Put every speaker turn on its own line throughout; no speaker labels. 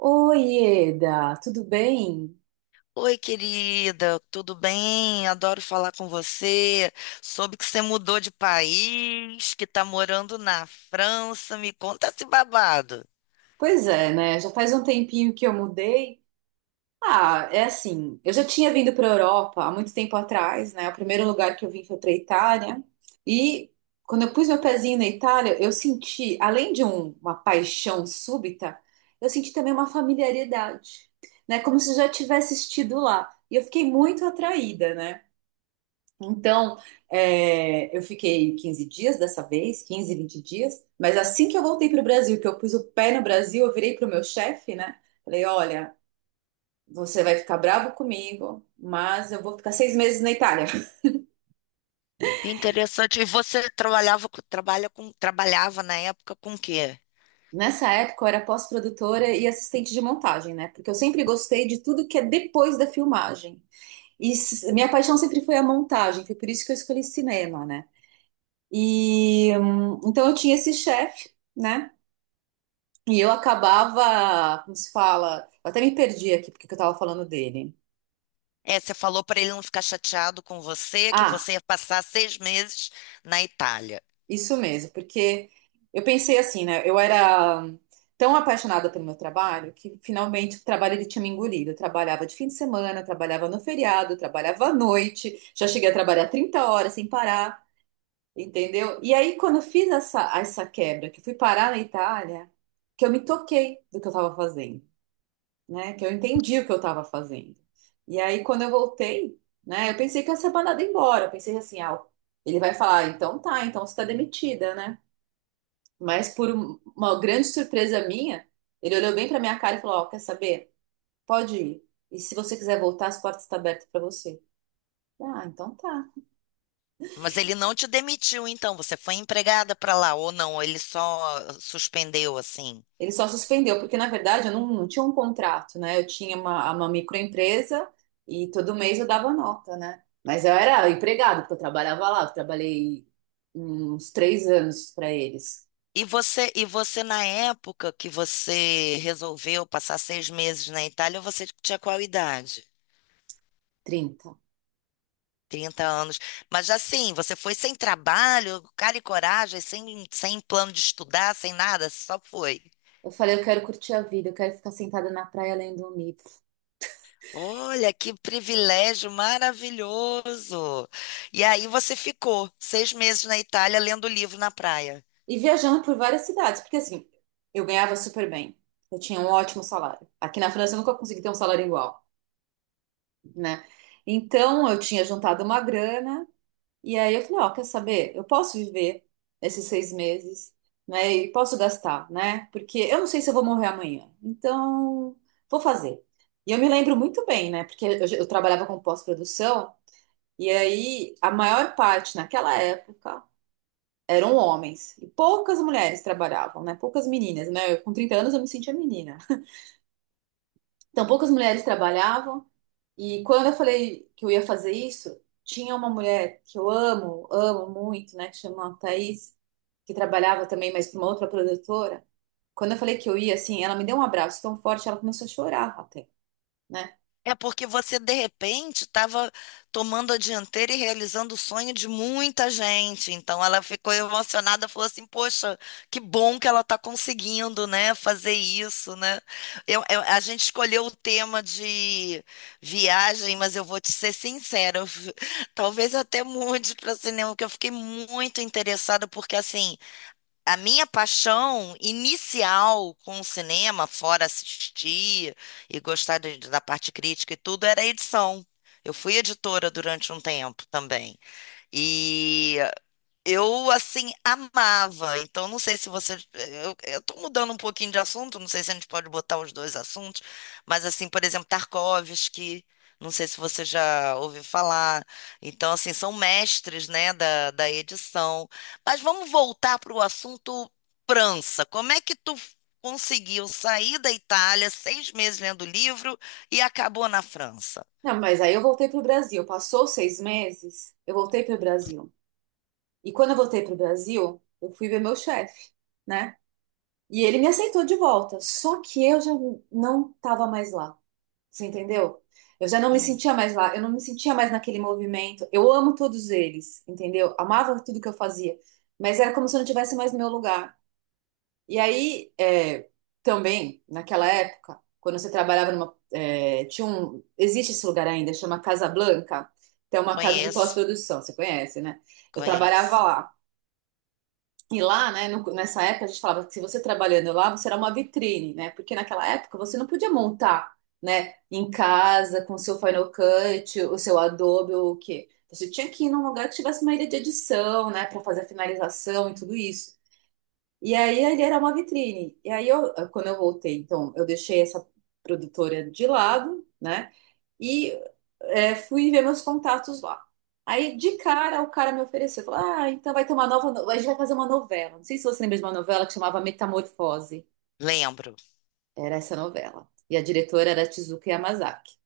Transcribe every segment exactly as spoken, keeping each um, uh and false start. Oi, Eda, tudo bem?
Oi, querida, tudo bem? Adoro falar com você. Soube que você mudou de país, que está morando na França. Me conta esse babado.
Pois é, né? Já faz um tempinho que eu mudei. Ah, é assim, eu já tinha vindo para a Europa há muito tempo atrás, né? O primeiro lugar que eu vim foi para a Itália. E quando eu pus meu pezinho na Itália, eu senti, além de um- uma paixão súbita, eu senti também uma familiaridade, né? Como se eu já tivesse estido lá. E eu fiquei muito atraída, né? Então, é, eu fiquei quinze dias dessa vez, quinze, vinte dias, mas assim que eu voltei para o Brasil, que eu pus o pé no Brasil, eu virei para o meu chefe, né? Falei: olha, você vai ficar bravo comigo, mas eu vou ficar seis meses na Itália.
Que interessante. E você trabalhava, com- trabalha com, trabalhava na época com o quê?
Nessa época, eu era pós-produtora e assistente de montagem, né? Porque eu sempre gostei de tudo que é depois da filmagem. E s- minha paixão sempre foi a montagem, foi por isso que eu escolhi cinema, né? E hum, então eu tinha esse chefe. Né? E eu acabava, como se fala, eu até me perdi aqui porque que eu tava falando dele.
É, você falou para ele não ficar chateado com você, que
Ah,
você ia passar seis meses na Itália.
isso mesmo, porque eu pensei assim, né? Eu era tão apaixonada pelo meu trabalho que finalmente o trabalho ele tinha me engolido. Eu trabalhava de fim de semana, eu trabalhava no feriado, eu trabalhava à noite, já cheguei a trabalhar trinta horas sem parar, entendeu? E aí quando eu fiz essa, essa quebra, que eu fui parar na Itália, que eu me toquei do que eu tava fazendo. Né? Que eu entendi o que eu estava fazendo. E aí, quando eu voltei, né? Eu pensei que eu ia ser mandada embora. Eu pensei assim, ah, ele vai falar, "Ah, então tá, então você está demitida, né? Mas por um- uma grande surpresa minha, ele olhou bem para minha cara e falou, ó, quer saber? Pode ir. E se você quiser voltar, as portas estão abertas para você. Ah, então tá.
Mas ele não te demitiu, então. Você foi empregada para lá ou não? Ele só suspendeu assim.
Ele só suspendeu, porque na verdade eu não, não tinha um contrato, né? Eu tinha uma, uma microempresa e todo mês eu dava nota, né? Mas eu era empregado, porque eu trabalhava lá, eu trabalhei uns três anos para eles,
E você, e você, na época que você resolveu passar seis meses na Itália, você tinha qual idade?
trinta.
Trinta anos. Mas assim, você foi sem trabalho, cara e coragem, sem, sem plano de estudar, sem nada, só foi.
Eu falei, eu quero curtir a vida, eu quero ficar sentada na praia lendo um livro.
Olha, que privilégio maravilhoso! E aí você ficou seis meses na Itália lendo livro na praia.
E viajando por várias cidades, porque assim, eu ganhava super bem, eu tinha um ótimo salário. Aqui na França eu nunca consegui ter um salário igual, né? Então eu tinha juntado uma grana. E aí eu falei, ó, quer saber? Eu posso viver esses seis meses, né? E posso gastar, né? Porque eu não sei se eu vou morrer amanhã. Então, vou fazer. E eu me lembro muito bem, né? Porque eu, eu trabalhava com pós-produção, e aí a maior parte naquela época eram homens. E poucas mulheres trabalhavam, né? Poucas meninas, né? Eu, com trinta anos eu me sentia menina. Então, poucas mulheres trabalhavam. E quando eu falei que eu ia fazer isso, tinha uma mulher que eu amo, amo muito, né, que chama Thaís, que trabalhava também, mas para uma outra produtora. Quando eu falei que eu ia, assim, ela me deu um abraço tão forte, ela começou a chorar até, né?
É porque você, de repente, estava tomando a dianteira e realizando o sonho de muita gente. Então, ela ficou emocionada, falou assim: poxa, que bom que ela está conseguindo, né, fazer isso, né? Eu, eu- a gente escolheu o tema de viagem, mas eu vou te ser sincera, eu fi- talvez até mude para cinema, porque eu fiquei muito interessada, porque assim. A minha paixão inicial com o cinema, fora assistir e gostar de- da parte crítica e tudo, era a edição. Eu fui editora durante um tempo também. E eu, assim, amava. Então, não sei se você. Eu, eu tô mudando um pouquinho de assunto, não sei se a gente pode botar os dois assuntos, mas, assim, por exemplo, Tarkovsky, não sei se você já ouviu falar. Então, assim, são mestres, né, da, da edição. Mas vamos voltar para o assunto França. Como é que tu conseguiu sair da Itália seis meses lendo livro e acabou na França?
Não, mas aí eu voltei pro Brasil. Passou seis meses, eu voltei pro Brasil. E quando eu voltei pro Brasil, eu fui ver meu chefe, né? E ele me aceitou de volta, só que eu já não estava mais lá. Você entendeu? Eu já não me
Uhum.
sentia mais lá, eu não me sentia mais naquele movimento. Eu amo todos eles, entendeu? Amava tudo que eu fazia, mas era como se eu não tivesse mais no meu lugar. E aí, é, também, naquela época, quando você trabalhava numa. É, tinha um, existe esse lugar ainda, chama Casa Blanca, que é uma casa de
Conheço,
pós-produção, você conhece, né? Eu trabalhava
conheço.
lá. E lá, né, no- nessa época a gente falava que se você trabalhando lá, você era uma vitrine, né? Porque naquela época você não podia montar, né, em casa com o seu Final Cut, o seu Adobe ou o quê. Você tinha que ir num lugar que tivesse uma ilha de edição, né, para fazer a finalização e tudo isso. E aí ele era uma vitrine. E aí eu, quando eu voltei, então, eu deixei essa produtora de lado, né? E é, fui ver meus contatos lá. Aí, de cara, o cara me ofereceu, falou, ah, então vai ter uma nova, no- a gente vai fazer uma novela. Não sei se você lembra de uma novela que chamava Metamorfose.
Lembro.
Era essa novela. E a diretora era Tezuka Yamazaki.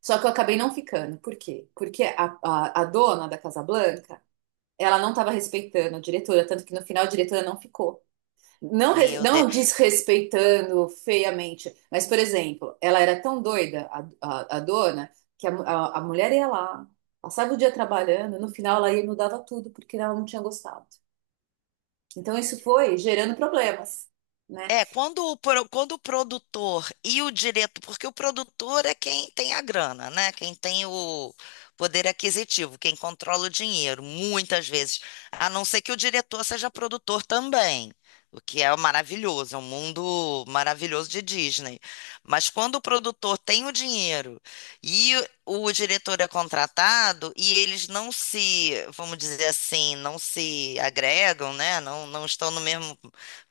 Só que eu acabei não ficando. Por quê? Porque a, a, a dona da Casa Blanca, ela não estava respeitando a diretora, tanto que no final a diretora não ficou. Não, res-
Meu Deus.
não desrespeitando feiamente, mas, por exemplo, ela era tão doida, a, a, a dona, que a, mu- a, a mulher ia lá, passava o dia trabalhando, no final ela ia e mudava tudo porque ela não tinha gostado. Então isso foi gerando problemas, né?
É, quando o, pro- quando o produtor e o diretor, porque o produtor é quem tem a grana, né? Quem tem o poder aquisitivo, quem controla o dinheiro, muitas vezes. A não ser que o diretor seja produtor também, o que é maravilhoso, é um mundo maravilhoso de Disney. Mas quando o produtor tem o dinheiro e o o diretor é contratado e eles não se, vamos dizer assim, não se agregam, né? Não, não estão no mesmo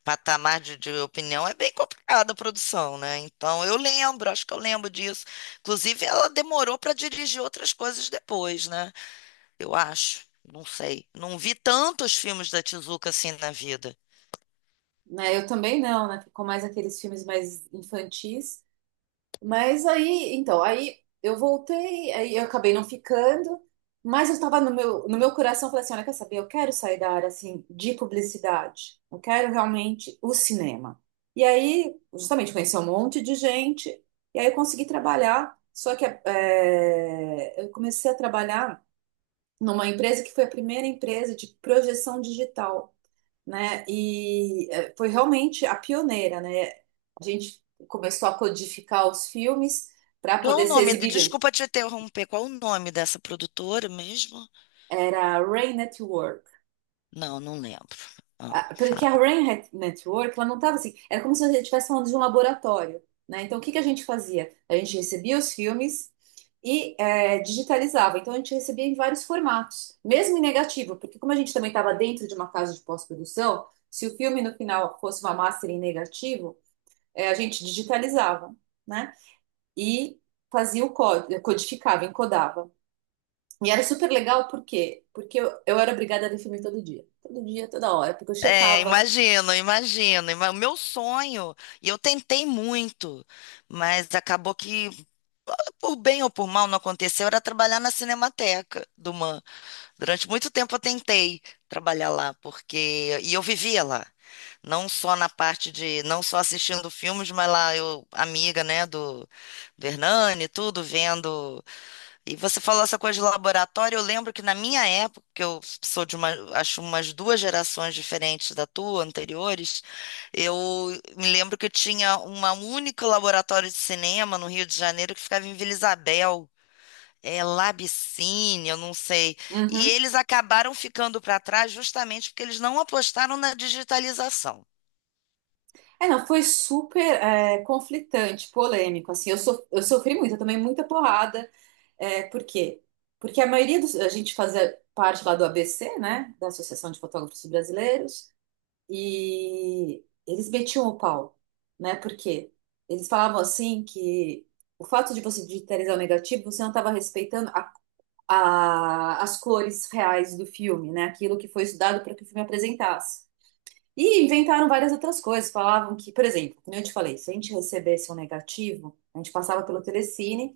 patamar de, de opinião, é bem complicado a produção, né? Então eu lembro, acho que eu lembro disso. Inclusive, ela demorou para dirigir outras coisas depois, né? Eu acho, não sei. Não vi tantos filmes da Tezuka assim na vida.
Né, eu também não, né? Ficou mais aqueles filmes mais infantis. Mas aí, então, aí eu voltei, aí eu acabei não ficando, mas eu estava no meu, no meu coração, eu falei assim, olha, quer saber, eu quero sair da área, assim, de publicidade, eu quero realmente o cinema. E aí, justamente, conheci um monte de gente, e aí eu consegui trabalhar, só que eh, eu comecei a trabalhar numa empresa que foi a primeira empresa de projeção digital, né? E eh, foi realmente a pioneira, né? A gente começou a codificar os filmes para
Qual é o
poder ser
nome?
exibido.
Desculpa te interromper. Qual é o nome dessa produtora mesmo?
Era a Ray Network.
Não, não lembro. Ah,
Ah, porque a
fala.
Ray Net- Network, ela não estava assim, era como se você estivesse falando de um laboratório, né? Então, o que que a gente fazia? A gente recebia os filmes e eh, digitalizava. Então, a gente recebia em vários formatos, mesmo em negativo, porque como a gente também estava dentro de uma casa de pós-produção, se o filme no final fosse uma master em negativo, é, a gente digitalizava, né? E fazia o código, codificava, encodava. E era super legal, por quê? Porque eu, eu era obrigada a definir todo dia. Todo dia, toda hora, porque eu
É,
checava.
imagino, imagino. Ima- O meu sonho, e eu tentei muito, mas acabou que por bem ou por mal não aconteceu, era trabalhar na Cinemateca do Man. Durante muito tempo eu tentei trabalhar lá, porque. E eu vivia lá. Não só na parte de. Não só assistindo filmes, mas lá eu, amiga, né, do, do Hernani, tudo, vendo. E você falou essa coisa de laboratório, eu lembro que na minha época, que eu sou de uma, acho umas duas gerações diferentes da tua, anteriores, eu me lembro que tinha uma única laboratório de cinema no Rio de Janeiro que ficava em Vila Isabel, é Labicine, eu não sei. E
Uhum.
eles acabaram ficando para trás justamente porque eles não apostaram na digitalização.
É, não, foi super é, conflitante, polêmico, assim, eu, so, eu sofri muito, eu tomei muita porrada, é, por quê? Porque a maioria dos, a gente fazia parte lá do A B C, né, da Associação de Fotógrafos Brasileiros, e eles metiam o pau, né? Porque eles falavam assim que o fato de você digitalizar o negativo, você não estava respeitando a- a- as cores reais do filme, né? Aquilo que foi estudado para que o filme apresentasse. E inventaram várias outras coisas. Falavam que, por exemplo, como eu te falei, se a gente recebesse um negativo, a gente passava pelo Telecine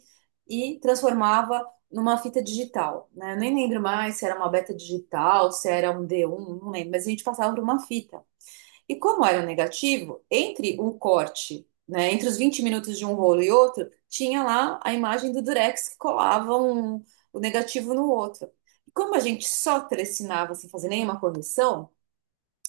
e transformava numa fita digital, né? Eu nem lembro mais se era uma beta digital, se era um d um, não lembro, mas a gente passava por uma fita. E como era um negativo, entre um corte, né, entre os vinte minutos de um rolo e outro, tinha lá a imagem do Durex que colava um, o negativo no outro. E como a gente só trecinava sem fazer nenhuma correção,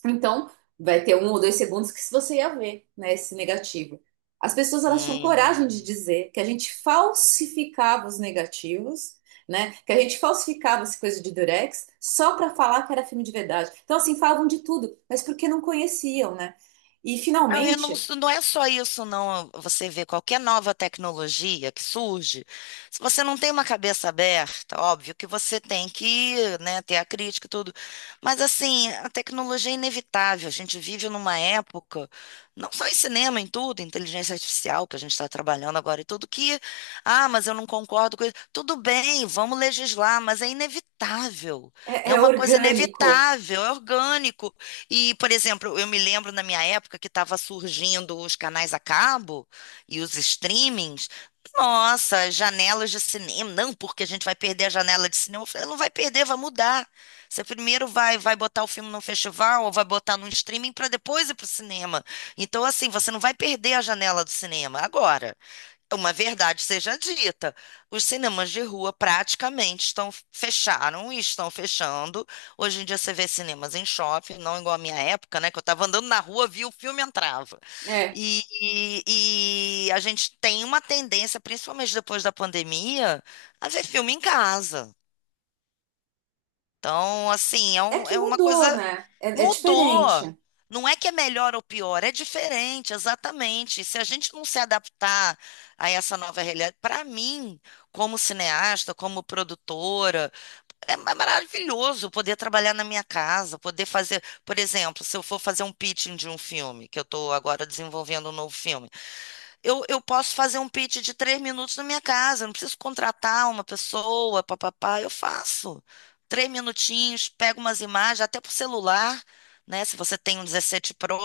então, vai ter um ou dois segundos que se você ia ver, né, esse negativo. As pessoas elas tinham coragem de
Hum.
dizer que a gente falsificava os negativos, né, que a gente falsificava essa coisa de Durex só para falar que era filme de verdade. Então, assim, falavam de tudo, mas porque não conheciam, né? E
Não, eu não,
finalmente
não é só isso, não. Você vê qualquer nova tecnologia que surge, se você não tem uma cabeça aberta, óbvio que você tem que, né, ter a crítica e tudo. Mas, assim, a tecnologia é inevitável. A gente vive numa época, não só em cinema, em tudo, inteligência artificial, que a gente está trabalhando agora e tudo, que, ah, mas eu não concordo com isso. Tudo bem, vamos legislar, mas é inevitável.
é,
É
é
uma coisa
orgânico,
inevitável, é orgânico. E, por exemplo, eu me lembro na minha época que estava surgindo os canais a cabo e os streamings. Nossa, janelas de cinema. Não, porque a gente vai perder a janela de cinema. Eu falei, não vai perder, vai mudar. Você primeiro vai, vai botar o filme num festival ou vai botar num streaming para depois ir para o cinema. Então, assim, você não vai perder a janela do cinema agora. Uma verdade seja dita, os cinemas de rua praticamente estão fecharam e estão fechando. Hoje em dia você vê cinemas em shopping, não igual a minha época, né? Que eu estava andando na rua, via o filme, entrava.
é.
E, e- e a gente tem uma tendência, principalmente depois da pandemia, a ver filme em casa. Então, assim, é,
É
um-
que
é uma
mudou,
coisa.
né? É, é
Mudou.
diferente.
Não é que é melhor ou pior, é diferente, exatamente. Se a gente não se adaptar a essa nova realidade, para mim, como cineasta, como produtora, é ma- maravilhoso poder trabalhar na minha casa, poder fazer, por exemplo, se eu for fazer um pitching de um filme, que eu estou agora desenvolvendo um novo filme, eu, eu posso fazer um pitch de três minutos na minha casa, não preciso contratar uma pessoa, papapá, eu faço. Três minutinhos, pego umas imagens, até pro celular, né? Se você tem um dezessete Pro,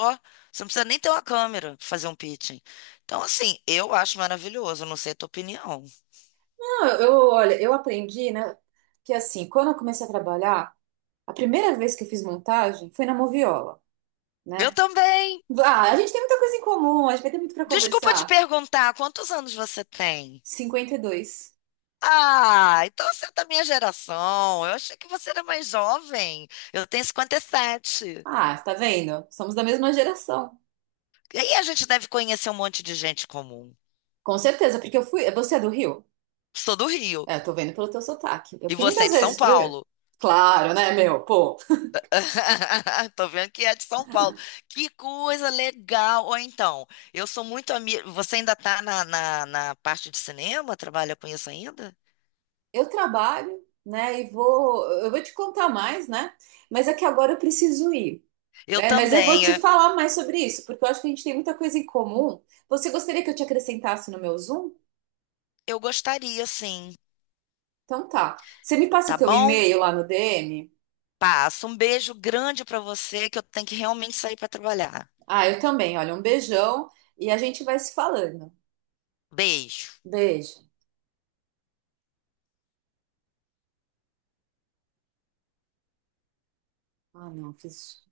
você não precisa nem ter uma câmera para fazer um pitching. Então, assim, eu acho maravilhoso, não sei a tua opinião.
Não, eu, eu- olha, eu aprendi, né, que assim, quando eu comecei a trabalhar, a primeira vez que eu fiz montagem foi na Moviola.
Eu
Né?
também.
Ah, a gente tem muita coisa em comum, a gente vai ter muito para
Desculpa te
conversar.
perguntar, quantos anos você tem?
Cinquenta e dois.
Ah, então você é da minha geração. Eu achei que você era mais jovem. Eu tenho cinquenta e sete.
Ah, tá vendo? Somos da mesma geração.
E aí a gente deve conhecer um monte de gente comum.
Com certeza, porque eu fui. Você é do Rio?
Sou do Rio.
É, eu tô vendo pelo teu sotaque. Eu
E
fui
você é
muitas
de São
vezes pro Rio.
Paulo.
Claro, né, meu? Pô,
Tô vendo que é de São Paulo. Que coisa legal. Ou então, eu sou muito amiga. Você ainda tá na, na, na parte de cinema? Trabalha com isso ainda?
eu trabalho, né? E vou. Eu vou te contar mais, né? Mas é que agora eu preciso ir.
Eu
Né? Mas eu vou
também.
te
É.
falar mais sobre isso, porque eu acho que a gente tem muita coisa em comum. Você gostaria que eu te acrescentasse no meu Zoom?
Eu gostaria, sim.
Então tá. Você me passa o
Tá
teu
bom?
e-mail lá no D M?
Passa. Um beijo grande pra você, que eu tenho que realmente sair pra trabalhar.
Ah, eu também. Olha, um beijão e a gente vai se falando.
Beijo.
Beijo. Ah, não, fiz.